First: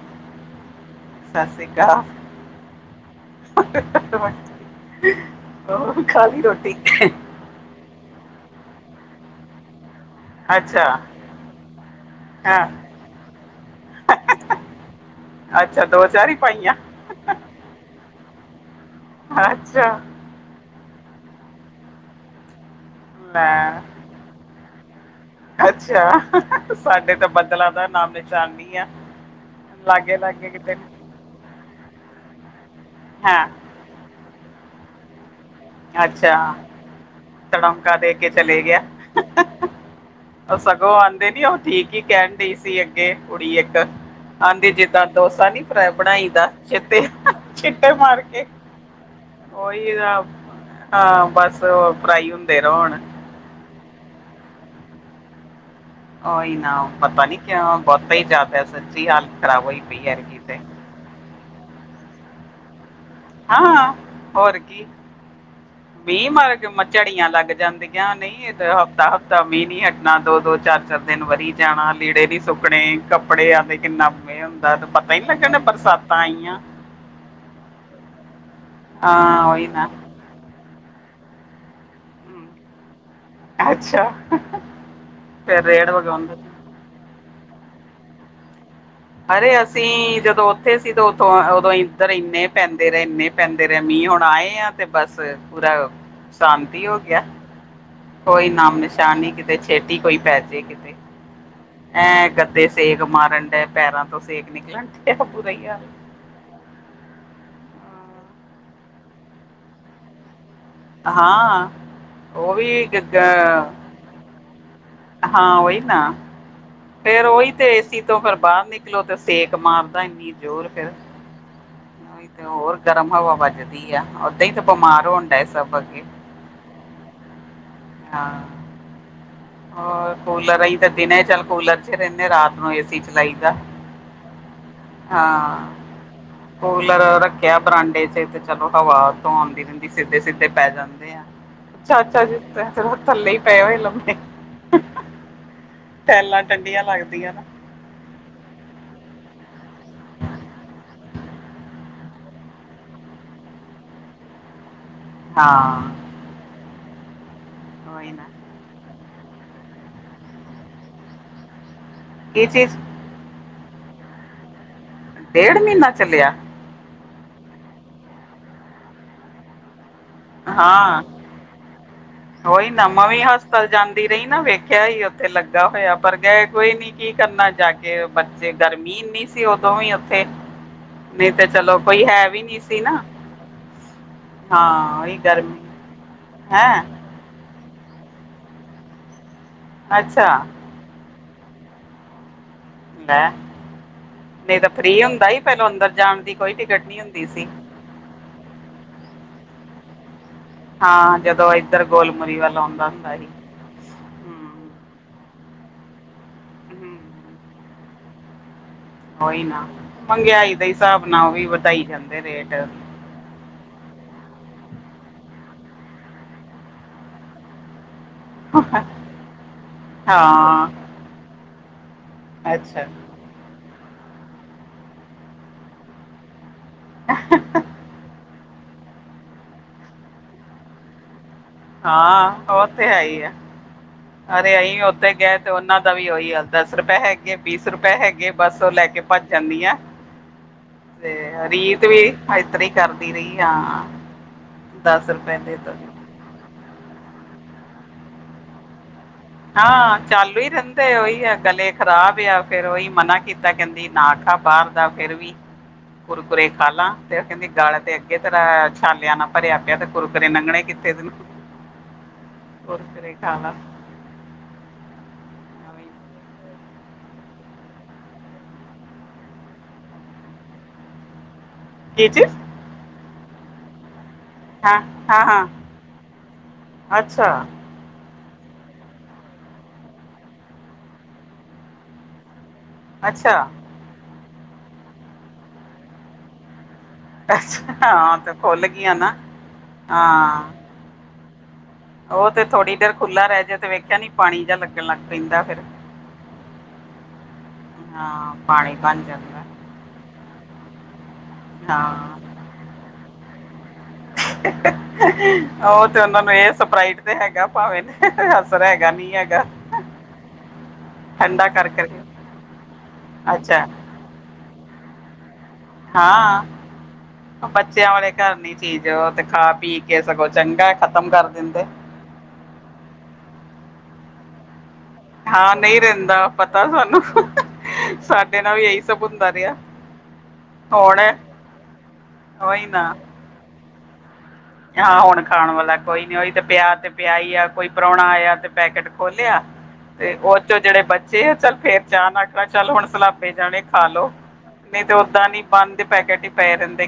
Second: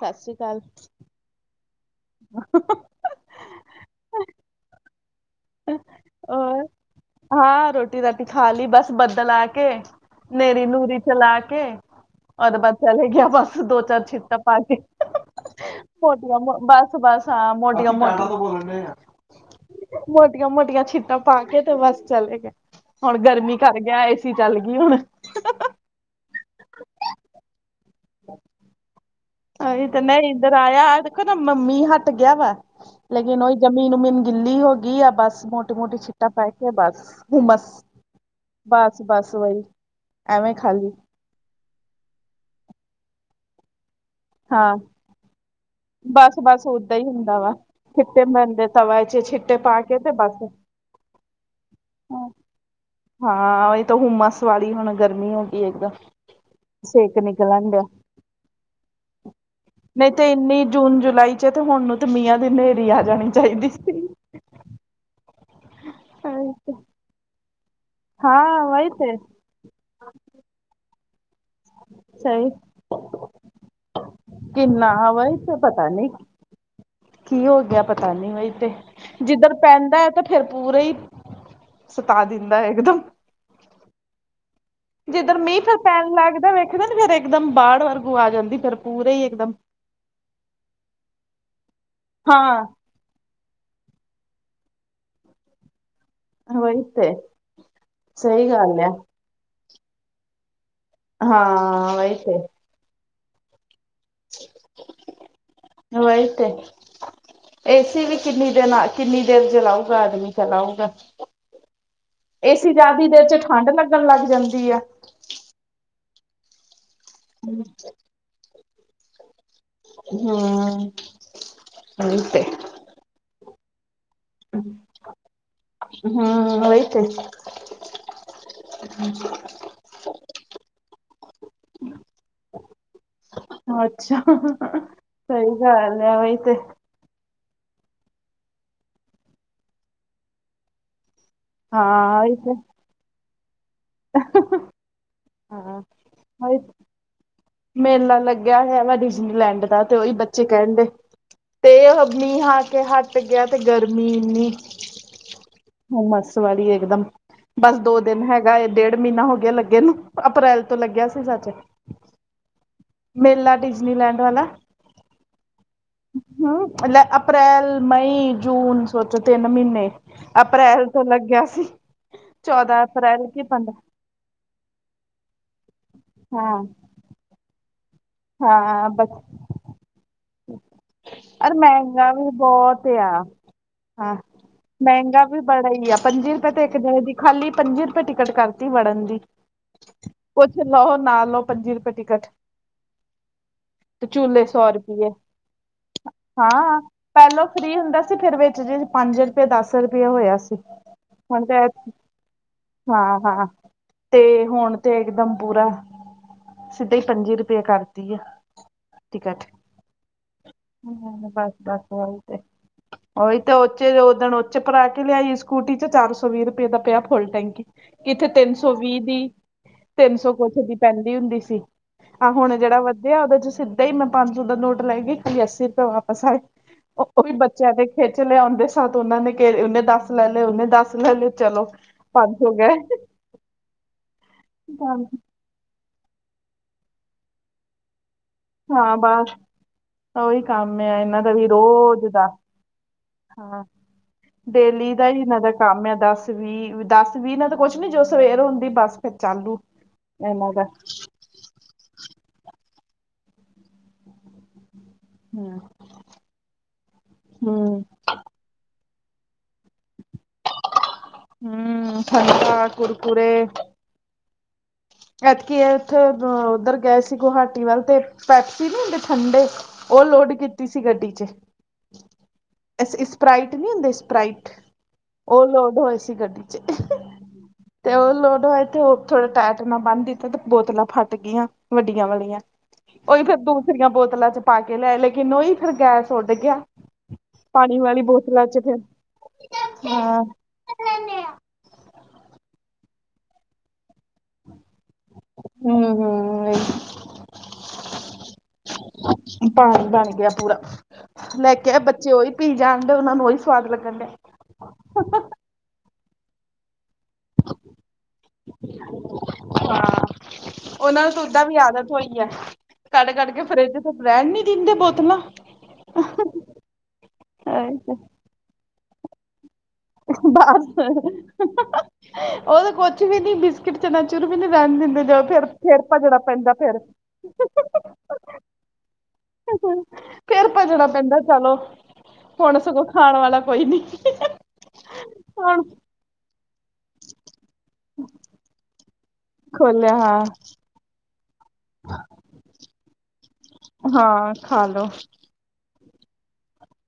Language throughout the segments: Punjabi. ਸਤਿ ਸ੍ਰੀ ਅਕਾਲ। ਸਤਿ ਸ਼੍ਰੀ ਅਕਾਲ। ਹਾ, ਹਾ, ਹਾ ਹੋਰ ਖਾਲੀ ਔਰ ਰੋਟੀ। ਹਾਂ ਰੋਟੀ ਰਾਟੀ ਖਾ ਲਈ ਬਸ ਬੱਦਲ ਆ ਕੇ ਹਨੇਰੀ ਅੱਛਾ ਨੂਰੀ ਚਲਾ ਕੇ। ਔ ਤੇ ਹਾਂ ਬਸ ਚਲੇ ਗਿਆ ਬਸ ਦੋ-ਚਾਰ ਛਿੱਟਾ ਪਾ ਕੇ ਹ-ਹ-ਹ। ਅੱਛਾ ਦੋ ਚਾਰ ਈ ਪਾਈਆਂ। ਬਸ ਹਾਂ ਮੋਟੀਆਂ ਮੋਟੀਆਂ। ਅੱਛਾ। ਮੋਟੀਆਂ-ਮੋਟੀਆਂ ਛਿੱਟਾਂ ਪਾ ਕੇ ਤੇ ਬਸ ਚਲੇ ਗਏ ਹੁਣ ਗਰਮੀ ਕਰ ਲੈ ਗਿਆ ਏ। ਏਸੀ ਚੱਲ ਗਈ ਹੁਣ। ਅੱਛਾ ਸਾਡੇ ਤਾਂ ਬਦਲਾਂ ਦਾ ਨਾਮ ਨਿਸ਼ਾਨ ਨਹੀਂ ਆ। ਓਏ ਤਨੇ ਲਾਗੇ ਲਾਗੇ ਇੱਧਰ ਕਿਤੇ ਆਇਆ। ਨੀ। ਦੇਖੋ ਨਾ ਮ ਮੀਂਹ ਹੱਟ ਗਿਆ ਵਾ ਲੇਕਿਨ ਹਾਂ ਉਹੀ ਜਮੀਨ ਉਮੀਨ ਗਿੱਲੀ ਹੋ ਗਈ ਆ ਬਸ ਮੋ। ਛੋਟੀ ਮੋਟੀ ਛਿੱਟਾ ਅੱਛਾ ਪੈ ਕੇ ਬਸ ਹੁ ਮਸ ਤੜਮਕਾ ਦੇ ਕੇ ਚਲੇ ਗਿਆ ਬਸ-ਬਸ ਵਹੀ। ਐਵੇਂ ਖਾਲੀ। ਨੀ-ਨੀ ਉਹ ਠੀਕ ਹੀ ਕਹਿਣ ਡਈ ਸੀ ਅੱਗੇ ਕੁੜੀ ਇੱਕ ਆਉਂਦੀ ਹਾਂ ਜਿੱਦਾਂ ਡੋਸਾ ਨੀ। ਇਸ ਤਰਾਂ ਬਣਾਈ ਬਸ ਦਾ ਬਸ ਓਦਾਂ ਹੀ ਹੁੰਦਾ ਵਾ ਛਿੱਟੇ ਮਾਰ ਛਿੱਟੇ ਕੇ ਬਣਦੇ ਤਵਾ ਚ ਛਿੱਟੇ ਪਾ ਉਹੀ ਕੇ ਤੇ ਤਾਂ। ਬਸ ਹਾਂ ਬਸ ਫਰਾਈ ਹੁੰਦੇ ਹੋਣ। ਹਾਂ ਓਹੀ ਤਾਂ ਹੁਮਸ ਵਾਲੀ ਹੁਣ ਗਰਮੀ ਹੋ ਗਈ ਇੱਕ। ਓਹੀ ਨਾ ਪਤਾ ਨੀ ਕਿਉਂ ਵੱਧਦਾ ਹੀ ਜਾਦਾ ਸੱਚੀ ਹਾਲਤ ਖਰਾਬ ਹੋਈ ਪਈ ਹੈ ਐਤਕੀ ਤੇ। ਜੂਨ-ਜੁਲਾਈ ਚ ਤੇ ਹੁਣ ਨੂੰ ਤੇ ਮੀਹਾਂ ਦੀ ਹਨੇਰੀ ਆ ਜਾਣੀ। ਚਾਹੀਦੀ ਹਾਂ ਸੀ। ਹੋਰ ਕੀ ਵੀਹ ਮਾਰਚ ਝੜੀਆਂ ਲੱਗ ਜਾਂਦੀ। ਕਿਹਾ ਨਹੀਂ ਹਾਂ ਵਹੀ ਤੇ ਹਫ਼ਤਾ-ਹਫ਼ਤਾ ਮੀਂਹ ਨੀ ਹਟਣਾ ਦੋ-ਦੋ ਚਾਰ -ਚਾਰ ਦਿਨ ਵਰੀ। ਜਾਣਾ ਲੀੜੇ ਨੀ ਸਹੀ ਸੁੱਕਣੇ ਕੱਪੜੇ ਆ ਤੇ ਕਿੰਨਾ। ਏ ਹੁੰਦਾ ਤੇ ਕਿੰਨਾ ਪਤਾ ਹੀ ਵਹੀ ਲੱਗਣ ਤੇ ਦਾ ਪਤਾ ਨੀ ਬਰਸਾਤਾਂ ਆਈਆਂ। ਕੀ ਹੋ ਗਿਆ ਪਤਾ ਨੀ ਵਈ ਤੇ ਹਾਂ ਜਿੱਧਰ ਉਹੀ ਨਾ ਪੈਂਦਾ ਹੈ ਤੇ। ਫਿਰ ਪੂਰੇ ਹੀ ਸਤਾ ਹਮ, ਦਿੰਦਾ ਇੱਕਦਮ। ਅੱਛਾ। ਜਿੱਧਰ ਮੀਂਹ ਫਿਰ ਰੇੜ ਪੈਣ ਵਗਾਉਂਦੇ ਲੱਗਦਾ ਵੇਖਦੇ ਨ ਫੇਰ ਇੱਕਦਮ ਬਾੜ ਵਰਗੂ ਆ ਜਾਂਦੀ ਫਿਰ। ਪੂਰੇ ਹੀ ਅਰੇ ਇੱਕਦਮ ਅਸੀਂ ਜਦੋਂ ਉੱਥੇ ਸੀ ਤਾਂ ਉਥੋਂ ਉਦੋਂ ਇੱਧਰ ਇੰਨੇ ਹਾਂ ਪੈਂਦੇ। ਫੇਰ ਇੰਨੇ ਪੈਂਦੇ ਰਹੇ ਮੀਂਹ ਹੁਣ ਆਏ ਆ ਤੇ ਬਸ ਪੂਰਾ। ਬੰਦ ਵਹੀ ਹੀ ਹੋ ਤੇ ਗਿਆ ਕੋਈ ਸਹੀ ਨਾਮ ਗੱਲ ਆ ਨਿਸ਼ਾਨੀ ਨਹੀ। ਤੇ ਛੇਤੀ ਕੋਈ ਪੈ ਜਾਏ ਕਿਤੇ ਹਾਂ ਵਹੀ ਐਂ ਗੱਦੇ ਸੇਕ ਮਾਰਨ ਡਏ ਪੈਰਾਂ ਤੋਂ। ਸੇਕ ਨਿਕਲਣ ਡਿਆ ਬੁਰਾ ਹੀ ਹਾਲ ਉਹੀ ਤੇ ਏਸੀ ਵੀ ਕਿੰਨੀ ਦਿਨ ਕਿੰਨੀ ਦੇਰ ਚਲਾਉਗਾ ਆਦਮੀ ਚਲਾਊਗਾ। ਹਾਂ ਉਹ ਵੀ ਕਿਦਾਂ। ਚੱਲਣ ਲੱਗ ਜਾਂਦੀ ਹੈ। ਹਾਂ ਉਹੀ ਤਾਂ। ਫੇਰ ਉਹੀ ਹਮ ਤੇ ਏਸੀ ਤੋਂ ਫਿਰ ਬਾਹਰ ਨਿਕਲੋ ਤੇ ਸੇਕ ਮਾਰਦਾ ਇੰਨੀ ਜ਼ੋਰ ਫਿਰ। ਉਹੀ ਤੇ। ਗਰਮ ਹਵਾ ਵੱਜਦੀ ਆ ਓਦਾਂ ਹੀ ਤਾਂ ਬਿਮਾਰ ਹੋਣ ਡਏ ਸਭ ਅੱਗੇ। ਹਮ ਓਹੀ ਤੇ। ਹਾਂ। ਹਮ। ਹੋਰ ਕੂਲਰ ਅਈ ਤਾਂ ਦਿਨ ਚੱਲ ਕੂਲਰ ਚ ਰਹਿੰਦੇ ਰਾਤ ਨੂੰ ਏ ਸੀ ਚਲਾਈਦਾ। ਅੱਛਾ, ਸਹੀ ਹਾਂ ਗੱਲ ਹੈ ਉਹੀ ਤੇ। ਕੂਲਰ ਰੱਖਿਆ ਬਰਾਂਡੇ ਚ ਤੇ ਚਲੋ ਹਵਾ ਉੱਤੋਂ ਆਉਂਦੀ ਰਹਿੰਦੀ ਸਿੱਧੇ-ਸਿੱਧੇ ਪੈ ਜਾਂਦੇ ਆ। ਹਾਂ ਚਾਰ-ਚਾਰ ਉਹੀ ਦਿਨ ਤੇ ਬੈਠੇ ਰਹੋ ਥੱਲੇ ਹੀ ਪਏ ਹੋਏ ਲੰਮੇ। [inaudible] ਹਾਂ ਟਾਈਲਾਂ, ਉਹੀ ਠੰਡੀਆਂ ਲੱਗਦੀਆਂ ਨਾ। ਮੇਲਾ ਲੱਗਿਆ ਹੋਇਆ ਵਾ, ਡਿਜ਼ਨੀਲੈਂਡ ਦਾ ਤੇ ਉਹੀ ਬੱਚੇ ਕਹਿੰਦੇ। ਤੇ ਉਹ ਮੀਂਹ ਆ ਕੇ ਹਟ ਗਿਆ, ਤੇ ਗਰਮੀ ਏ ਨੀ। ਹਾਂ। ਮੱਸ ਵਾਲੀ ਇੱਕਦਮ, ਬਸ ਦੋ ਉਹੀ ਦਿਨ ਨਾ ਹੈਗਾ ਏ। ਡੇਢ ਮਹੀਨਾ ਹੋ ਗਿਆ ਲੱਗੇ ਨੂੰ, ਅਪ੍ਰੈਲ ਤੋਂ ਲੱਗਿਆ ਸੀ ਸੱਚ। ਇਹ ਚ [inaudible] ਮੇਲਾ ਡਿਜ਼ਨੀਲੈਂਡ ਵਾਲਾ ਡੇਢ ਮਹੀਨਾ ਚੱਲਿਆ। ਲੇ ਅਪ੍ਰੈਲ, ਮਈ, ਜੂਨ, ਸੋਚੋ ਤਿੰਨ ਮਹੀਨੇ। ਅਪ੍ਰੈਲ ਹਾਂ ਤੋਂ ਲੱਗਿਆ ਸੀ। ਉਹੀ ਚੌਦਾਂ ਨਾ, ਮੈਂ ਅਪ੍ਰੈਲ ਕੀ ਹਸਪਤਾਲ ਪੰਦਰਾਂ ਜਾਂਦੀ ਰਹੀ, ਨਾ ਵੇਖਿਆ ਹੀ ਉੱਥੇ ਲੱਗਾ ਹੋਇਆ, ਪਰ ਗਏ ਹਾਂ ਕੋਈ ਨੀ। ਕੀ ਕਰਨਾ ਜਾ ਕੇ, ਬੱਚੇ ਹਾਂ ਗਰਮੀ ਬਸ ਇਨੀ ਸੀ ਉਦੋਂ ਵੀ ਉੱਥੇ ਮੈਂ ਕਿਹਾ, ਅਰ ਚਲੋ ਕੋਈ ਮਹਿੰਗਾ ਹੈ ਵੀ ਨਹੀਂ ਸੀ ਨਾ। ਆਹ ਹਾਂ ਉਹੀ ਮਹਿੰਗਾ ਵੀ ਬੜਾ ਗਰਮੀ ਹੀ ਆ, ਪੰਜੀ ਰੁਪਏ ਤੇ ਇੱਕ ਹੈਂ ਦਿਨ ਦੀ ਖਾਲੀ ਪੰਜੀ ਰੁਪਏ, ਟਿਕਟ ਕਰਤੀ ਵੜਨ ਦੀ। ਅੱਛਾ। ਕੁਛ ਲਓ ਹੁਣ ਨਾ, ਲਓ ਪੰਜੀ ਰੁਪਏ ਟਿਕਟ। ਲੈ ਤੇ ਝੂਲੇ ਨਹੀਂ ਸੌ ਤਾਂ, ਫ੍ਰਰੀ ਰੁਪਈਏ ਹੁੰਦਾ ਸੀ ਪਹਿਲੋਂ ਅੰਦਰ ਜਾਣ ਦੀ ਕੋਈ ਹਾਂ ਟਿਕਟ, ਨਹੀਂ ਹੁੰਦੀ ਸੀ। ਪਹਿਲੋਂ ਫ੍ਰਰੀ ਹੁੰਦਾ ਫਿਰ ਵਿੱਚ ਜਿਹਾ, ਪੰਜ ਰੁਪਏ ਦਸ ਰੁਪਇਆ ਹੋਇਆ ਸੀ। ਹਾਂ ਹੁਣ ਜਦੋਂ ਤੇ ਇੱਧਰ, ਗੋਲਮੁਰੀ ਵੱਲ ਆਉਂਦਾ ਹੁੰਦਾ ਹਾਂ ਸੀ। ਹਾਂ ਤੇ ਹੂੰ ਹੁਣ ਤੇ, ਇਕਦਮ ਪੂਰਾ ਸਿੱਧਾ ਹੀ ਪੰਜੀ ਹੂੰ ਰੁਪਏ, ਕਰ ਵਧੀਆ। ਉਹੀ ਨਾ, ਮਹਿੰਗਾਈ ਦੇ ਹਿਸਾਬ ਨਾਲ, ਹਮ, ਉਹ ਵੀ ਬਸ ਵਧਾਈ ਬਸ ਉਹੀ ਜਾਂਦੇ ਤੇ ਰੇਟ। ਉਹੀ ਤਾਂ, ਉੱਦੇ ਦਿਣ ਉੱਚੇ ਭਰਾ ਕੇ ਲਿਆਈ ਸਕੂਟੀ ਚ ਚਾਰ ਸੌ ਵੀਹ ਰੁਪਏ ਦਾ, ਪਿਆ ਫੁੱਲ ਟੈਂਕੀ ਕਿੱਥੇ ਤਿੰਨ ਸੌ ਵੀਹ ਦੀ, ਤਿੰਨ ਸੌ ਕੁਛ ਹਾਂ ਦੀ ਪੈਂਦੀ ਹੁੰਦੀ ਸੀ ਆਹ ਹੁਣ ਜਿਹੜਾ ਅੱਛਾ ਵਧੀਆ ਆ ਉਹਦੇ ਚ ਸਿੱਧਾ ਹੀ ਮੈਂ ਪੰਜ ਸੌ ਦਾ ਨੋਟ ਲੈ ਗਈ, ਖਾਲੀ ਅੱਸੀ ਰੁਪਏ ਵਾਪਸ ਆਈ। ਉਹ ਵੀ, ਬੱਚਿਆਂ ਦੇ ਖਿੱਚ ਲਿਆਉਂਦੇ। ਸਾਡੇ ਇਹਨਾਂ ਨੇ ਗੇਰੇ ਉਹਨੇ ਦੱਸ ਲੈ ਲਏ ਉਹਨੇ ਦੱਸ ਲੈ ਲਏ ਚਲੋ। ਪੰਜ ਸੌ ਹਾਂ ਉਹ ਗਏ ਤੇ ਹੈ ਹੀ ਆ, ਅਰੇ ਅਸੀਂ ਉੱਥੇ ਗਏ। ਤੇ ਉਹਨਾਂ ਦਾ ਵੀ, ਏਹੀ ਹੱਲ ਦਸ ਰੁਪਏ ਹੈਗੇ ਬਸ ਰੁਪਏ ਹੈਗੇ ਬਸ ਉਹ ਲੈ ਹਾਂ ਕੇ ਭੱਜ ਬਸ ਜਾਂਦੀ ਆ। ਉਹੀ ਕੰਮ ਆ ਤੇ ਇਹਨਾਂ ਦਾ ਵੀ ਰੀਤ ਵੀ, ਰੋਜ਼ ਦਾ ਇਸਏਤਰੀ ਕਰਦੀ ਰਹੀ ਹਾਂ ਆ। ਡੇਲੀ ਦਾ ਹੀ, ਇਹਨਾਂ ਦਾ ਕੰਮ ਆ, ਦਸ -ਵੀਹ ਦਸ -ਵੀਹ ਇਹਨਾਂ ਦਾ ਕੁਛ ਜੋ ਸਵੇਰ ਹੁੰਦੀ ਬਸ। ਫਿਰ ਚਾਲੂ ਹਾਂ ਚਾਲੂ ਹੀ, ਇਹਨਾਂ ਦਾ ਰਹਿੰਦੇ ਉਹੀ ਆ ਗਲੇ ਖਰਾਬ ਆ, ਫੇਿਰ ਉਹੀ ਮਨਾ ਕੀਤਾ ਕਹਿੰਦੀ, ਨਾ ਖਾ ਬਾਹਰ ਫਿਰ ਵੀ, ਹਮ ਕੁਰਕੁਰੇ ਖਾਾਲਾ ਤੇ ਕਹਿੰਦੇ ਗਾਲ ਹਮ ਤੇ ਅਗੇ ਤੇਰਾ, ਛਾਲਿਆ ਨਾਲ ਭਰਿਆ ਪਿਆ ਤੇ, ਕੁਰ -ਕਰਰੇ ਲੰਘਣੇ ਕਿਤੇ ਹਮ, ਠੰਡਾ ਖਾ ਕੁਰਕਰੇ ਲਾ ਐਦਕੀ ਉੱਥੇ ਉੱਧਰ ਗਏ ਸੀ, ਗੁਹਾਟੀ ਵੱਲ ਤੇ ਪੈਪਸੀ ਨਈ ਹੁੰਦੇ ਠੰਡੇ ਉਹ ਲੋਡ, ਕੀਤੀ ਸੀ ਗੱਡੀ ਚ ਕੀ ਚ ਸਪਰਾਾਈਟ, ਨਹੀਂ ਹੁੰਦੇ ਸਪ੍ਰਈਟ ਹਾਂ ਹਾਂ ਹਾਂ ਉਹ ਲੋਡ, ਹੋਏ ਸੀ ਗੱਡੀ ਚ ਅੱਛਾ ਤੇ ਉਹ ਲੋੜ ਹੈ, ਥੋੜਾ ਉਹ ਥੋੜੇ ਟਾਈਟ ਬੰਨ ਦਿੱਤਾ ਤੇ, ਬੋਤਲਾਂ ਫਟ ਗਈਆਂ ਵੱਡੀਆਂ ਵਾਲੀਆਂ। ਉਹੀ ਫੇਰ, ਅੱਛਾ ਦੂਸਰੀਆਂ ਬੋਤਲਾਂ ਚ ਪਾ ਕੇ, ਲੇਕਿਨ ਉਹੀ ਫਿਰ ਗੈਸ ਉੱਡ ਗਿਆ। ਅੱਛਾ ਪਾਣੀ ਵਾਲੀ ਹਾਂ, ਤੇ ਬੋਤਲਾਂ ਚ ਖੁੱਲ ਗਈਆਂ ਫਿਰ ਨਾ ਹਾਂ। ਉਹ ਤੇ ਥੋੜੀ ਦੇਰ, ਖੁੱਲਾ ਰਹਿ ਜਾਏ ਤੇ ਵੇਖਿਆ ਨਈ, ਪਾਣੀ ਜਾ ਲੱਗਣ ਲਗ ਪੈਦਾ ਫਿਰ ਹੂ ਹੂ ਹਾਂ, ਪਾਣੀ ਬਣ ਜਾਂਦਾ। ਪਾਣੀ ਬਣ ਗਿਆ ਪੂਰਾ, ਮੈਂ ਕਿਹਾ, ਬੱਚੇ ਹਾਂ ਉਹੀ ਪੀ ਜਾਣਦੇ ਉਹਨਾ ਨੂੰ ਉਹੀ ਸਵਾਦ ਲੱਗਣ ਡਿਆ। ਓ ਤੇ ਓਨਾਂ ਨੂੰ ਏ ਸਪਰਾਈਟ ਤੇ ਹੈਗਾ ਭਾਵੇਂ, ਅਸਰ ਹੈਗਾ ਨੀ ਹੈਗਾ। ਓਨਾਂ ਨੂੰ ਸੂਝਦਾ ਠੰਡਾ ਵੀ ਕਰ ਆਦਤ ਕਰਕੇ ਹੋਈ ਐ, ਕਾੱਢ-ਕਾੱਢ ਕੇ ਅੱਛਾ ਫਰਿੱਜ ਰੈਨ ਨੀ ਦਿੰਦੇ ਬੋਤਲਾਂ। ਹਾਂ, ਬੱਚੇਆਂ ਵਾਲੇ ਘਾਰ ਦੀ ਚੀਜ ਐ, ਓ ਤੇ ਖਾ ਪੀ ਕੇ ਸਗੋਂ ਚੰਗਾ, ਖਤਮ ਕਾਰ ਦਿੰਦੇ। ਓ ਤੇ ਕੁੱਛ ਵੀ ਨੀ ਬਿਸਕਿਟ ਚਨਾਚੁਰ ਵੀ ਨੀ ਰੈਨ ਦਿੰਦੇ। ਜਦੋਂ ਫੇਰ, ਹਾਂ ਨਹੀਂ ਫੇਰ ਭਜਣਾ ਰਹਿੰਦਾ ਪੈਂਦਾ ਪਤਾ ਫੇਰ। [inaudible] ਸਾਨੂੰ ਸਾਡੇ ਨਾਲ ਵੀ ਇਹੀ ਸਭ ਹੁੰਦਾ ਰਿਹਾ ਫੇਰ ਭੱਜਣਾ ਹੁਣ ਪੈਂਦਾ ਚਲੋ, ਹੁਣ ਉਹੀ ਸਗੋਂ ਨਾ ਖਾਣ ਵਾਲਾ ਕੋਈ ਨੀ। [inaudible] ਹਾਂ ਹੁਣ ਖਾਣ ਵਾਲਾ ਕੋਈ ਨੀ, ਓਈ ਤੇ ਪੇਆ ਤੇ ਪੇਆ ਈ ਆ, ਕੋਈ ਪ੍ਰੌਣਾ ਆਏਆ ਤੇ ਪੈਕੇਟ ਖੋਲਿਆ, ਖੋਲਿਆ ਤੇ ਹਾਂ ਓ ਚੋਂ ਜੇੜੇ ਬਚੇ ਚੱਲ ਫੇਰ ਚਾਅ ਨਾਲ, ਚੱਲ ਹੁਣ ਸਲਾਬੇ ਜਾਣੇ। ਖਾਲੋ ਹਾਂ ਖਾ ਨੀ ਲੋ ਤੇ ਓਦਾਂ ਨੀ ਬਾਂਦ ਦੇ ਪੈਕੇਟ ਈ ਪਏ ਰੈਂਦੇ।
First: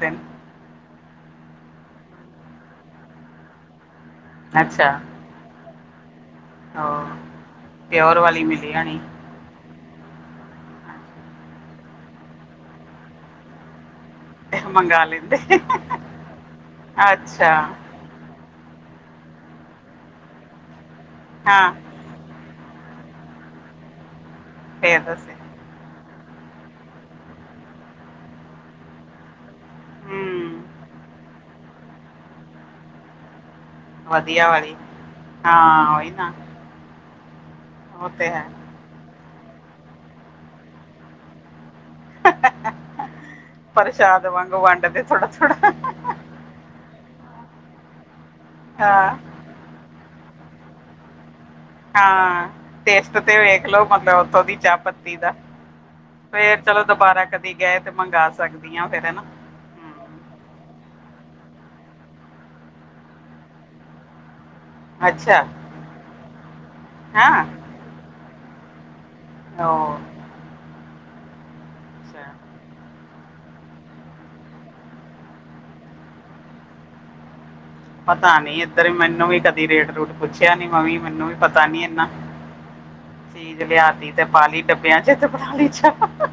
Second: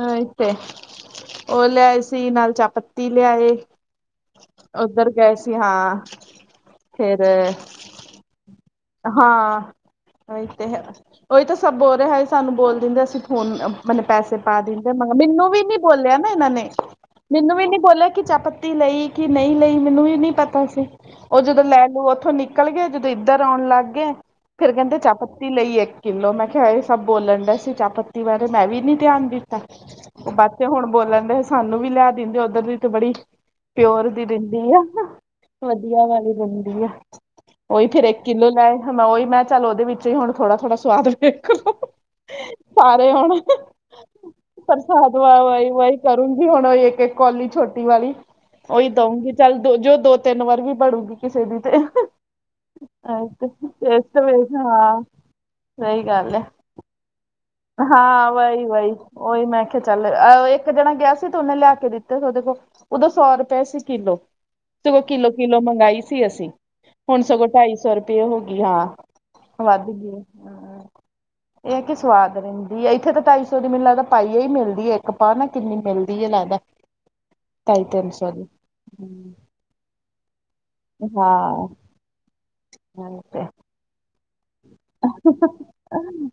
ਓਈ ਤੇ, ਓ ਲੇਆਏ ਸੀ ਨਾਲ ਚਾਅਪੱਤੀ ਲਿਆਏ ਅੱਛਾ ਓਦੱਰ ਗਏ ਸੀ ਹਾਂ, ਫੇਰ ਉਹ ਪਿਓਰ ਵਾਲੀ ਮਿਲੀ ਯਾਣੀ। ਹਾਂ। ਓਈ ਤੇ, ਓਈ ਤੇ ਸਬ ਬੋਲ ਰੇ, ਹਾਏ ਸਾਨੂੰ ਬੋਲ ਦਿੰਦੇ ਅਸੀ ਫੋਨ ਮ ਮਨੇ ਪੈਸੇ ਪਾ ਦਿੰਦੇ ਮੰਗਾ ਮ, ਲੈਂਦੇ ਮਿਨੂੰ ਵੀ ਨੀ ਬੋਲੇਆ ਨਾ ਇਨਾਂ ਨੇ, ਅੱਛਾ ਮਿਨੂੰ ਵੀ ਨੀ ਬੋਲੇਆ ਕਿ ਚਾਅਪਤ ਤੀ ਲਈ ਕਿ ਨਹੀ ਲਈ, ਮੈਨੂੰ ਵੀ ਨੀ ਪਤਾ ਸੀ, ਓ ਜਦੋਂ ਹਾਂ ਲੈਨੂ ਓਥੋਂ ਨਿਕਲ ਗਏ ਜਦੋਂ ਇਦੱਰ ਲੌਨ ਲਾੱਗ ਗੇ, ਫੇਰ ਕੈਂਦੇ ਚਾਅ- ਪੱਤੀ ਲਈ ਏ। ਕਿਲੋ ਮੈਂ ਕੇਆ ਏ ਸਬ ਬੋਲਨ ਡਏ ਸੀ ਚਾਅ ਪੱਤੀ ਬਾਰੇ, ਮੈਂ ਵੀ ਨੀ ਧੇਆਨ ਦਿੱਤਾ। ਹੂੰ ਬਾਚੇ ਹੁਨ ਬੋਲਨ ਡਏ, ਸਾਨੂੰ ਵੀ ਲੇਆ ਦਿੰਦੇ ਓਧੱਰ ਦੀ ਤੇ ਬੜੀ ਪਿਓਰ ਦੀ ਵਧੀਆ ਦਿੰਦੀ ਵਾਲੀ ਆ ਨਾ, ਹਾਂ ਵਦੀਆ ਉਹੀ ਵਾਲੀ ਨਾ ਹੂੰਦੀ ਆ, ਓ ਇਥੇ ਉਹ ਦੇਕ ਤੇ ਹੈ [unintelligible] ਓਈ ਮੈਂ ਚੱਲ ਓਦੇ ਵਿੱਚੋ ਈ ਹੁਣ ਥੋੜਾ-ਥੋੜਾ ਸਵਾਦ ਵੇਖ ਲੋ। [inaudible] ਸਾਰੇ ਹੁਣ [inaudible] ਪ੍ਰਸ਼ਾਦ ਵਾਂਗੂ ਵੰਡਦੇ ਪ੍ਰਸਾਦ ਥੋੜਾ ਵਾ ਥੋੜਾ ਵਈ-ਵਈ। ਕਰੂੰਗੀ ਹੁਣ ਓਈ ਏਕ-ਏਕ ਕੋਲੀ ਛੋਟੀ ਵਾਲੀ ਓਈ ਹਾਂ ਦਊਂਗੀ। ਚੱਲ ਦੋ ਜੋ, ਦੋ-ਤੇਨ ਵਾਰ ਵੀ ਬੜੂਗੀ ਕਿਸੇ ਦੀ ਤੇ। ਹਾਂ। ਟੇਸਟ ਤੇ ਵੇਖ ਲੋ ਟੇਸਟ ਮਤਲਬ ਓਥੋ ਵੇਖ ਦੀ ਹਾਂ ਚਾਅ-ਪੱਤੀ ਦਾ, ਸਹੀ ਗੱਲ ਹੈ ਫੇਰ ਚਲੋ ਦੋਬਾਰਾ ਕਦੀ ਗਏ ਤੇ ਮੰਗਵਾ ਹਾਂ, ਸਕਦੀ ਆ ਵਈ-ਵਈ ਫੇਰ ਹਨਾ ਓਈ ਮੈਂ ਖੇ ਚੱਲ ਆ ਏਕ ਜਣਾ ਗੇਆ ਸੀ ਤੇ ਉਨੇ ਲੇਆ ਕੇ ਦਿੱਤੇਸ ਓਦੇ ਕੋ, ਉਦੋਂ ਸੌ ਰੁਪਏ ਸੀ ਕਿਲੋ। ਸਗੋਂ ਅੱਛਾ ਕਿੱਲੋ-ਕਿੱਲੋ ਮੰਗਾਈ ਸੀ ਅਸੀ, ਹੁਣ ਹਾਂ ਸਗੋਂ ਢਾਈ ਸੌ ਰੁਪਏ ਹੋਗੀ, ਹਾ। ਵਾੱਧ ਉਹ ਗੀ, ਹੂੰ ਏ ਕਿ ਸਵਾਦ ਅੱਛਾ ਏਂਦੀ ਇੱਥੇ ਤੇ ਢਾਈ ਸੌ ਦੀ ਮੈਨ ਲਗਦਾ ਪਾਈਆ ਈ ਮਿਲਦੀ ਏ, ਇਕ ਪਾ ਨਾ ਕਿੰਨੀ ਮਿਲਦੀ ਏ ਲੈਦੈ ਪਤਾ ਨੀ ਇਧੱਰ ਮੈਨੂੰ ਵੀ ਰੇਟ-ਰੂਟ ਪੁੱਛੇਆ ਨੀ ਮੰਵੀ, ਮੈਨੂੰ ਵੀ ਪਤਾ ਹਾਂ ਨੀ ਏਨਾ, ਚੀਜ ਲੇਆਤੀ ਤੇ ਪਾਲੀ ਡੱਬੇਆਂ ਚ ਤੇ ਬਾਲੀ ਚ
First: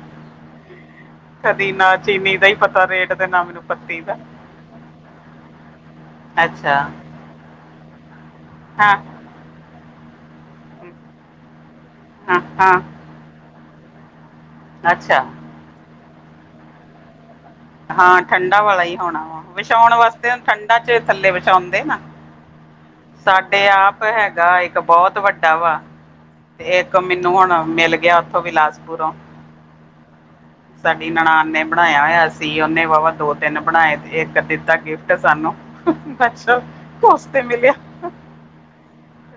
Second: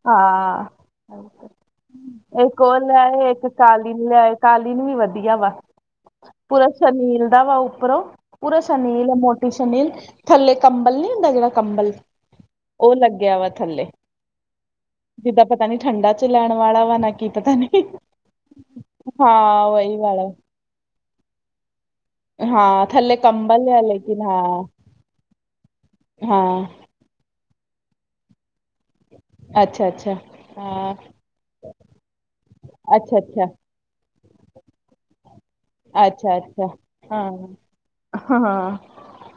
ਹਾਂ [inaudible] ਕਦੀ ਨਾ ਚੀਨੀ ਦਾ ਈ ਇੱਕ ਉਹ ਪਤਾ ਰੇਟ, ਤੇ ਲਿਆਏ ਨਾ ਇੱਕ ਮੈਨੂੰ ਪੱਤੀ ਕਾਲੀਨ ਦਾ ਲਿਆਏ ਕਾਲੀਨ ਵੀ ਵਧੀਆ ਵਾ, ਪੂਰਾ ਅੱਛਾ ਸ਼ਨੀਲ ਦਾ ਵਾ ਉਪਰੋਂ, ਪੂਰਾ ਹਾਂ ਸ਼ਨੀਲ ਮੋਟਾੱ ਟੀ ਸ਼ਨੀਲ, ਥੱਲੇ ਕੰਬਲ ਨੀ ਹੁੰਦਾ ਜੇੜਾ ਕੰਬਲ ਹਾਂ, ਹਾਂ। ਲੱਗੇਆ ਵਾ ਥੱਲੇ। ਅੱਛਾ। ਜਿੱਦਾਂ ਪਤਾ ਨੀ ਠੰਡਾ ਚ ਲੈਣ ਵਾਲਾ ਵਾ, ਨਾ ਕੀ ਪਤਾ ਨੀ। ਹਾਂ ਠੰਢਾ ਵਾਲਾ ਹੀ ਹੋਣਾ ਵਾ, ਹਾਂ ਵਿਛੌਣ ਉਹੀ ਵਾਲਾ ਵਾਸਤੇ ਠੰਡਾ ਚ ਥੱਲੇ ਵਿਛਾਉਂਦੇ ਨਾ। ਹਾਂ ਥੱਲੇ ਸਾਡੇ ਕੰਬਲ ਆ ਆਪ ਲੇਕਿਨ ਹਾਂ ਹੈਗਾ ਇੱਕ ਬੋਤ ਵੱਡਾ ਵਾ, ਹਾਂ ਤੇ ਕ ਮਿਨੂੰ ਹੋਣ ਮਿਲ ਗੇਆ ਉਥੋਂ ਵੀ ਲਾਸਟ ਬੂਰੋਂ, ਅੱਛਾ ਅੱਛਾ ਹਾਂ ਸਾਡੀ ਨਣਾਨ ਨੇ ਬਨਾਏਆ ਹੋਏਆ ਸੀ ਉਨੇ ਵਾਵਾ ਅੱਛਾ ਅੱਛਾ ਦੋ-ਤਿੰਨ ਬਣਾਏ, ਏਕੱ ਦਿੱਤਾ ਗਿਫਟ ਸਾਨੂੰ। ਅੱਛਾ, ਉਸ ਤੇ ਮਿਲੇਆ। ਹਾਂ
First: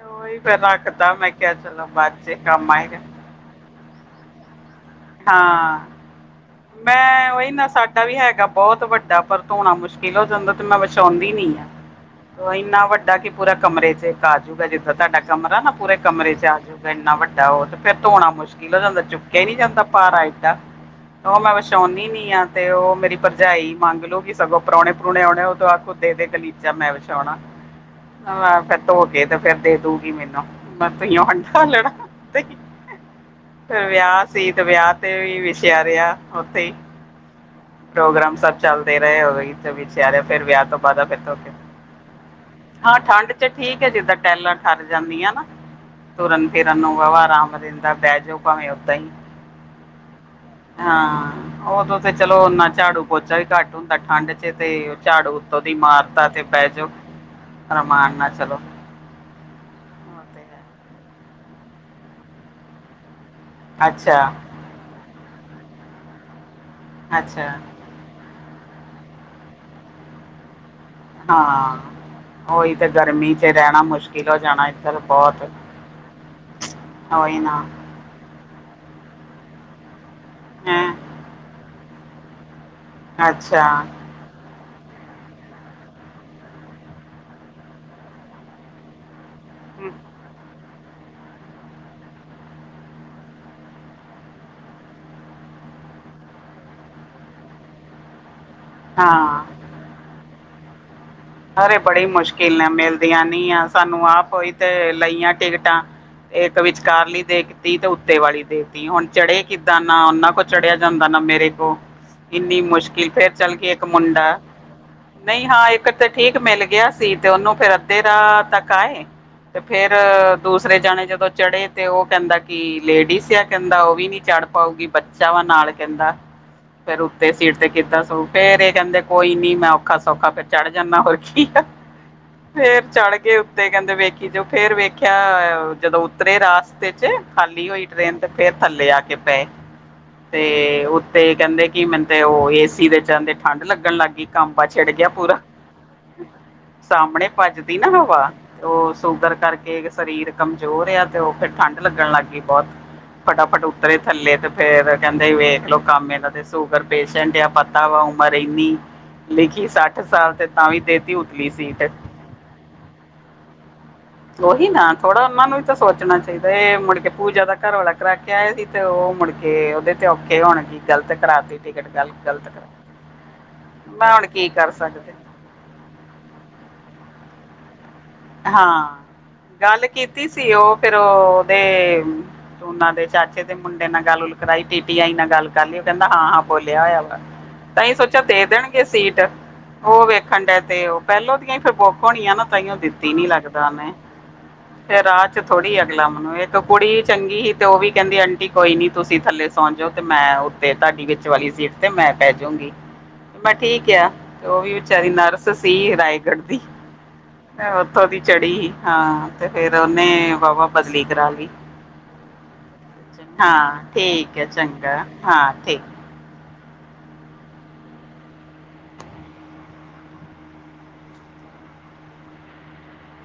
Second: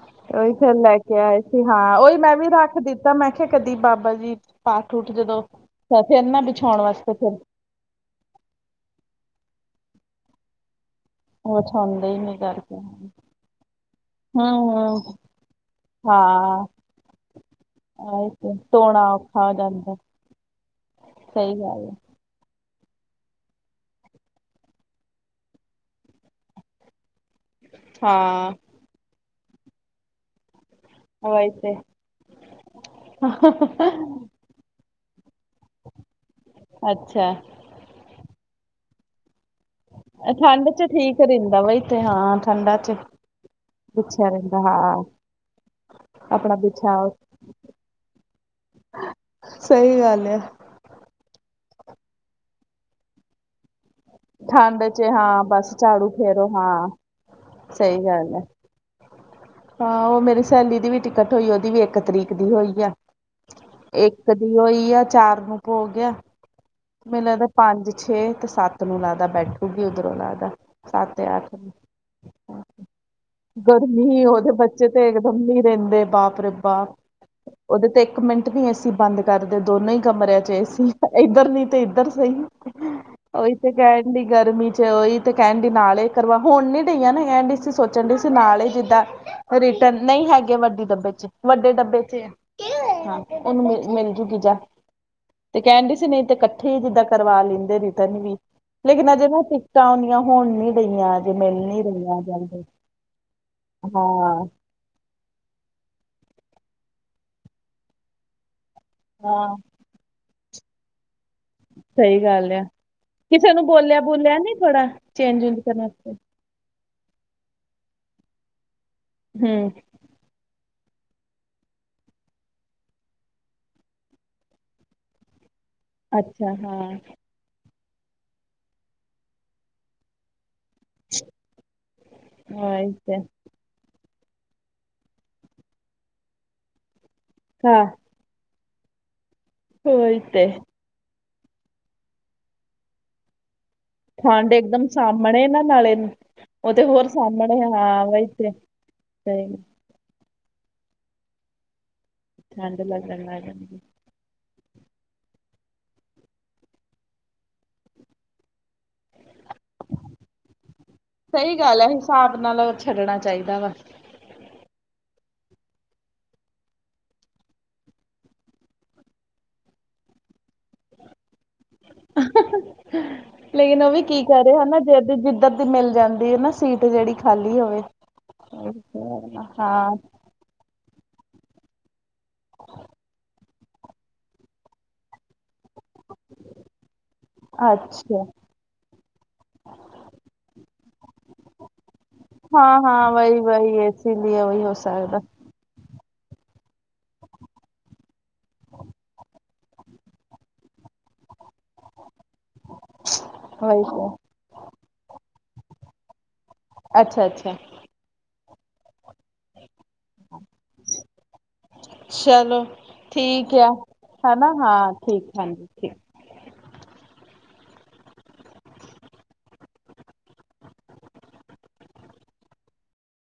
ਉਹੀ ਫਿਰ ਲੈ ਰੱਖਦਾ ਕੇ ਮੈਂ ਆਏ ਕਿਹਾ ਸੀ ਚਲੋ ਹਾਂ ਬਾਦ ਉਹੀ ਚ ਮੈਂ ਵੀ ਕੰਮ ਰੱਖ ਆਏਗਾ। ਦਿੱਤਾ ਮੈਂ ਕਿਹਾ ਕਦੀ ਬਾਬਾ ਜੀ ਪਾਠ ਉਠ ਜਦੋਂ ਹਾਂ ਤਾਂ ਫਿਰ ਨਾ ਵਿਛਾਉਣ ਵਾਸਤੇ ਮੈਂ ਫਿਰ ਉਹੀ ਨਾ ਸਾਡੇ। ਗਲੀਚਾ ਵੀ ਹੈਗਾ ਬਹੁਤ ਵੱਡਾ ਪਰ ਧੋਣਾ ਮੁਸ਼ਕਲ। ਪਿਲੋ ਤੇ ਮੈਂ ਵਿਛਾਉਂਦੀ ਨੀ ਵਿਛਾਉਂਦੇ ਹੀ ਨੀ ਉਹ ਕਰਕੇ ਇੰਨਾ ਹਮ ਵੱਡਾ ਕਿ ਪੂਰਾ ਕਮਰੇ ਚ। ਆਜੂਗਾ ਜਿੱਦਾਂ ਹਮ ਤੁਹਾਡਾ ਕਮਰਾ ਨਾ ਪੂਰੇ ਕਮਰੇ ਚ ਹਾਂ ਇੰਨਾ ਵੱਡਾ ਉਹ ਤੇ ਫਿਰ ਉਹੀ ਧੋਣਾ ਤੇ ਮੁਸ਼ਕਿਲ ਹੋ ਜਾਂਦਾ ਧੋਣਾ ਚੁਕ। ਕਹਿ ਔਖਾ ਹੋ ਨੀ ਜਾਂਦਾ ਭਾਰਾ ਏਡਾ ਉਹ ਸਹੀ ਮੈਂ ਗੱਲ ਵਿਛਾਉਂਦੀ ਨੀ ਆ। ਤੇ ਉਹ ਮੇਰੀ ਭਰਜਾਈ ਮੰਗ ਲੂਗੀ ਸਗੋਂ ਪ੍ਰਾਹੁਣੇ ਪਰੁਣੇ ਆਉਣੇ ਉਹ ਆਖੋ ਦੇ ਦੇਗਲੀਚਾ ਮੈਂ ਵਿਛਾਉਣਾ। ਹਾਂ ਫਿਰ ਧੋ ਕੇ ਤੇ ਫੇਰ ਦੇ ਦੂਗੀ ਮੈਨੂੰ। ਬਸ ਤੁਸੀ ਉਹੀ ਤੇ ਆਂਲੜਾ ਫਿਰ ਵਿਆਹ ਚ ਤੀਦ ਵਿਆਹ ਤੇ ਵੀ ਵਿਛਿਆ ਰਿਹਾ ਉੱਥੇ ਹੀ। ਅੱਛਾ ਪ੍ਰੋਗਰਾਮ ਸਭ ਚੱਲਦੇ ਹੀ ਰਹੇ ਉਦੋਂ ਹੀ। ਤਾਂ ਵਿਚਾਰੇ ਫਿਰ ਵਿਆਹ ਠੰਡ ਤੋਂ ਚ ਬਾਅਦ ਠੀਕ ਧੋ ਕੇ ਰਹਿੰਦਾ ਵਈ ਤੇ ਹਾਂ ਠੰਡਾ ਚ ਹਾਂ ਠੰਡ ਚ ਠੀਕ। ਜਿੱਦਾਂ ਬਿਛਿਆ ਟੈਲਾਂ ਰਹਿੰਦਾ ਠਰ ਹਾਂ ਜਾਂਦੀਆਂ ਨਾ। ਤੁਰਨ ਆਪਣਾ ਫਿਰਨ ਨੂੰ ਬਿਛਾਓ ਵਾਵਾ ਆਰਾਮ ਦਿੰਦਾ ਬਹਿ ਜਾਓ ਭਾਵੇਂ ਓਦਾਂ ਹੀ। ਸਹੀ ਗੱਲ ਹੈ। ਹਾਂ ਉਦੋਂ ਤੇ ਚਲੋ ਓਨਾ ਝਾੜੂ ਪੋਚਾ ਵੀ ਘੱਟ। ਹੁੰਦਾ ਠੰਡ ਚ ਤੇ 'ਚ ਝਾੜੂ ਹਾਂ ਉੱਤੋਂ ਬਸ ਦੀ ਝਾੜੂ ਮਾਰਤਾ ਤੇ ਫੇਰੋ ਬੈ ਜਾਓ। ਹਾਂ ਸਹੀ ਰਮਾਣ ਨਾਲ ਗੱਲ ਹੈ ਚਲੋ। ਹਾਂ ਉਹ ਮੇਰੀ ਤੇ ਹੈ। ਸਹੇਲੀ ਦੀ ਵੀ ਟਿਕਟ ਹੋਈ ਉਹਦੀ ਵੀ ਇੱਕ ਤਰੀਕ ਦੀ ਹੋਈ ਆ ਇੱਕ ਅੱਛਾ ਦੀ। ਹੋਈ ਆ ਚਾਰ ਨੂੰ ਭੋਗ ਆ। ਮੈਨੂੰ ਲੱਗਦਾ ਅੱਛਾ ਪੰਜ ਛੇ ਤੇ ਸੱਤ ਨੂੰ ਲੱਗਦਾ ਬੈਠੂਗੀ ਉੱਧਰੋਂ ਲੱਗਦਾ। ਸੱਤ ਤੇ ਅੱਠ। ਹਾਂ ਉਹੀ ਤੇ ਗਰਮੀ 'ਚ ਰਹਿਣਾ ਗਰਮੀ ਮੁਸ਼ਕਿਲ ਹੋ ਉਹਦੇ ਜਾਣਾ ਬੱਚੇ ਇੱਧਰ ਤੇ ਇਕ ਦਮ ਬਹੁਤ ਨੀ ਰਹਿੰਦੇ ਬਾਪ ਰੇ ਬਾਪ। ਉਹੀ ਨਾ। ਉਹਦੇ ਤੇ ਇੱਕ ਮਿੰਟ ਨੀ ਏਸੀ ਬੰਦ ਕਰਦੇ ਦੋਨੋ ਹੀ ਕਮਰਿਆਂ ਚ ਹੈ ਏਸੀ ਇੱਧਰ ਨਹੀਂ ਤੇ। ਉੱਧਰ ਸਹੀ ਉਹੀ ਅੱਛਾ ਤੇੇ ਕਹਿ ਰਹੀ। ਇੰਨੀ ਗਰਮੀ ਚ ਉਹੀ ਤੇ ਕਹਿਣ ਡੀ ਨਾਲੇ ਕਰਵਾ ਹੁਣ ਨੀ ਡਈਆਂ ਨਾ ਕਹਿਣ ਡੀ ਸੀ ਸੋਚਣ ਡੀ ਸੀ ਨਾਲ ਹੀ ਜਿੱਦਾਂ। ਰਿਟਰਨ ਨਹੀਂ ਹੈਗੇ ਵੱਡੇ ਡੱਬੇ ਵਿੱਚ। ਵੱਡੇ ਡੱਬੇ ਚ ਹੈ ਉਹਨੂੰ ਮਿਲ ਮਿਲਜੂਗੀ ਜਾ। ਤੇ ਕਹਿਣ ਡਈ ਸੀ ਨਹੀਂ ਤੇ ਇਕੱਠੇ। ਠੀਕ ਤੇ ਕਰਵਾ ਲੈਂਦੇ ਰਿਟਰਨ ਵੀ ਲੇਕਿਨ ਅਜੇ ਨਾ ਹਾਂ ਟਿਕਟਾ ਏਨੀਆਂ ਹੋਣ ਨੀ ਦਈਆਂ। ਅਰੇ ਬੜੀ ਮੁਸ਼ਕਿਲ ਨਾਲ ਮਿਲਦੀਆਂ ਨੀ ਆ ਸਾਨੂੰ ਆਪ ਹਾਂ ਉਹੀ। ਤੇ ਲਈਆਂ ਟਿਕਟਾਂ ਇਕ ਵਿਚਕਾਰਲੀ ਤੇ ਇਕ ਤੀਹ ਤੋਂ ਉੱਤੇ ਵਾਲੀ ਦੇ। ਤੀਹ ਹੁਣ ਚੜ੍ਹੇ ਹਾਂ ਕਿੱਦਾਂ ਨਾ ਉਹਨਾਂ ਕੋਲ ਚੜਿਆ ਜਾਂਦਾ ਨਾ ਮੇਰੇ ਕੋ। ਸਹੀ ਗੱਲ ਇੰਨੀ ਆ ਮੁਸ਼ਕਿਲ ਫੇਰ ਕਿਸੇ ਚੱਲ ਨੂੰ ਕੇ ਇਕ ਬੋਲਿਆ ਬੋਲਿਆ ਮੁੰਡਾ, ਨੀ ਥੋੜਾ ਚੇਂਜ ਨਈ ਚੂੰਜ ਹਾਂ ਇਹ। ਕਰਨ ਵਾਸਤੇ ਠੀਕ ਮਿਲ ਗਿਆ ਸੀ ਤੇ ਉਹਨੂੰ ਫੇਰ ਅੱਧੇ ਰਾਹ ਤੱਕ ਆਏ ਤੇ ਹਮ ਫੇਰ। ਤੇ ਦੂਸਰੇ ਜਾਣੇ ਜਦੋਂ ਚੜੇ ਤੇ ਉਹ ਕਹਿੰਦਾ ਕਿ ਲੇਡੀਸ ਆ ਕਹਿੰਦਾ ਉਹ ਵੀ ਨੀ ਚੜ ਪਾਊਗੀ। ਬੱਚਾ ਵਾਂ ਨਾਲ ਕਹਿੰਦਾ। ਅੱਛਾ ਫੇਰ ਹਾਂ ਉਹ ਤੇ ਸੀਟ ਤੇ ਕਿੱਦਾਂ ਸੋਊ। ਫੇਰ ਇਹ ਕਹਦੇ ਕੋਈ ਨੀ ਮੈਂ ਔਖਾ ਸੌਖਾ ਫੇਰ ਚੜ ਜਾਨਾ ਹੋਰ ਕੀ ਆ। ਫੇਰ ਉਹੀ ਚੜ ਤੇ ਗਏ। ਤੇ ਕਹਿੰਦੇ ਵੇਖੀ ਜਾਓ ਫੇਰ ਵੇਖਿਆ ਜਦੋਂ ਉਤਰੇ ਰਾਸਤੇ ਚ ਖਾਲੀ ਹਾਂ ਹੋਈ ਟ੍ਰੇਨ ਤੇ ਫੇਰ ਥੱਲੇ ਆ ਕੇ ਪਏ ਤੇ ਉ ਤੇ ਕਹਿੰਦੇ ਕਿ ਮੈਨੂੰ ਤੇ ਉਹ ਏਸੀ ਦੇ ਚਲਦੇ ਠੰਢ ਲੱਗਣ ਲੱਗ ਗਈ। ਠੰਡ ਕਾਂਬਾਂ ਇੱਕਦਮ ਛਿੜ ਗਿਆ ਪੂਰਾ। ਸਾਹਮਣੇ ਨਾ ਨਾਲੇ। ਉਹ ਤੇ ਹੋਰ ਸਾਹਮਣੇ ਭੱਜਦੀ ਨਾ ਹਾਂ ਵਹੀ ਹਵਾ ਤੇ ਉਹ ਸ਼ੁਗਰ ਤੇ ਕਰਕੇ। ਸਰੀਰ ਕਮਜ਼ੋਰ ਆ ਤੇ ਉਹ ਫਿਰ ਠੰਢ ਲੱਗਣ ਲੱਗ ਗਈ ਬਹੁਤ ਠੰਡ ਲੱਗਣ ਲੱਗ ਫਟਾਫਟ ਜਾਂਦੀ। ਉੱਤਰੇ। ਥੱਲੇ ਤੇ ਫੇਰ ਕਹਿੰਦੇ ਵੇਖਲੋ ਕੰਮ ਇਨਾਦੇ ਸ਼ੂਗਰ ਪੇਸ਼ੈਂਟ ਆ ਪਤਾ ਵੀ ਆ ਉਮਰ ਇੰਨੀ। ਲਿਖੀ ਸੱਠ ਸਾਲ। ਤੇ ਤਾਵੀ ਤੇਤੀ ਉਤ। ਸਈ ਗੱਲ ਹੈ ਹਿਸਾਬ ਨਾਲ ਛੱਡਣਾ ਚਾਹੀਦਾ ਵਾ। ਓਈ ਨਾ ਥੋੜ੍ਹਾ ਉਹਨਾਂ ਨੂੰ ਵੀ ਤਾਂ ਸੋਚਣਾ ਚਾਹੀਦਾ ਐ ਮੁੜ ਕੇ ਪੂਜਾ ਦਾ ਘਰਵਾਲਾ ਕਰੇ ਐਕ ਕੇਹ ਦਿੱਤਾ ਔ ਮੁੜ ਕੇ, ਓਦੇ ਤੇ ਔਖੇ ਹੋਣ ਕੀ ਗ਼ਲਤ ਕਰਾਤੀ? ਟਿਕਟ ਗਲ ਗਲਤ ਕਰਾ ਲੇਕਿਨ ਓ ਵੀ ਮੈਂ ਕੀ ਹੁਣ ਕਰੇ, ਹੈ ਕਰ ਨਾ, ਜੇ ਸਕਦੇ ਜੀ ਜਿੱਦ ਮਿਲ ਜਾਂਦੀ ਏ ਨਾ ਸੀਟ ਜੇੜ੍ਹੀ ਖਾਲੀ ਹੋਵੇ, ਹਾਂ। ਤਿਸੀ ਓ, ਫਿਰ ਓਦੇ ਉਨ੍ਹਾਂ ਦੇ ਚਾਚ ਕੈੜੇ ਮੁੰਡੇ ਨਾਲ ਗੱਲ ਗੁਲ ਕਰਾਈ ਟੀਟੀ ਆਈ ਨਾਲ ਗੱਲ ਕਰ ਲੀ ਓ ਕੈਂਦਾ ਹਾਂ-ਹਾਂ ਬੋਲਿਆ ਹੋਇਆ ਵਾ। ਤਾਈਂ ਸੋਚਿਆ ਅੱਛਾ। ਦੇ ਦੇਣਗੇ ਸੀਟ। ਓਹ, ਵੇਖਣ ਡੇ ਤੇ ਓ, ਪਹਿਲੋਂ ਦੀਆਂ ਈ ਫਿਰ ਬੁੱਕ ਹੋਣੀਆਂ ਨਾ ਤਾਇਓ ਦਿਨ। ਆ ਵਈ-ਵਈ, ਇਸੇ ਲਈ ਹੋਈ ਹੋ ਸਕਦਾ। ਫਿਰ ਥੋੜੀ ਅਗਲਾ ਮਨਾਉ, ਐ ਤੋ ਕੁੜੀ ਚੰਗੀ, ਤੇ ਓ ਵੀ ਕੈਂਦੀ ਆਂਟੀ ਕੋਈ ਨੀ ਤੁਸੀਂ ਥੱਲੇ ਸੌ ਜਾਓ ਤੇ ਮੈਂ ਓ ਤੇ ਤਾਅੜੀ ਵਿਚ ਵਾਲੀ ਸੀਟ ਤੇ ਮੈਂ ਪੈ ਜਾਊਗੀ। ਮੈਂ ਠੀਕ ਕਿਆ, ਤੇ ਓਹ ਵੀ ਵਿਚਾਰੀ ਨਰਸ ਸੀ ਰਾਏਗੜ੍ਹ ਦੀ। ਅੱਛਾ-ਅੱਛਾ ਮੈਂ ਓਥੋਂ ਦੀ ਚੜੀ, ਹਾਂ ਤੇ ਫਿਰ ਓਨੇ ਵਾਵਾ ਬਦਲੀ ਕਰਾਲੀ। ਚਲੋ ਠੀਕ ਆ ਹਾਂ, ਠੀਕ ਏ ਹਨਾ ਹਾਂ ਚੰਗਾ, ਠੀਕ ਹਾਂ ਹਾਂਜੀ ਠੀਕ।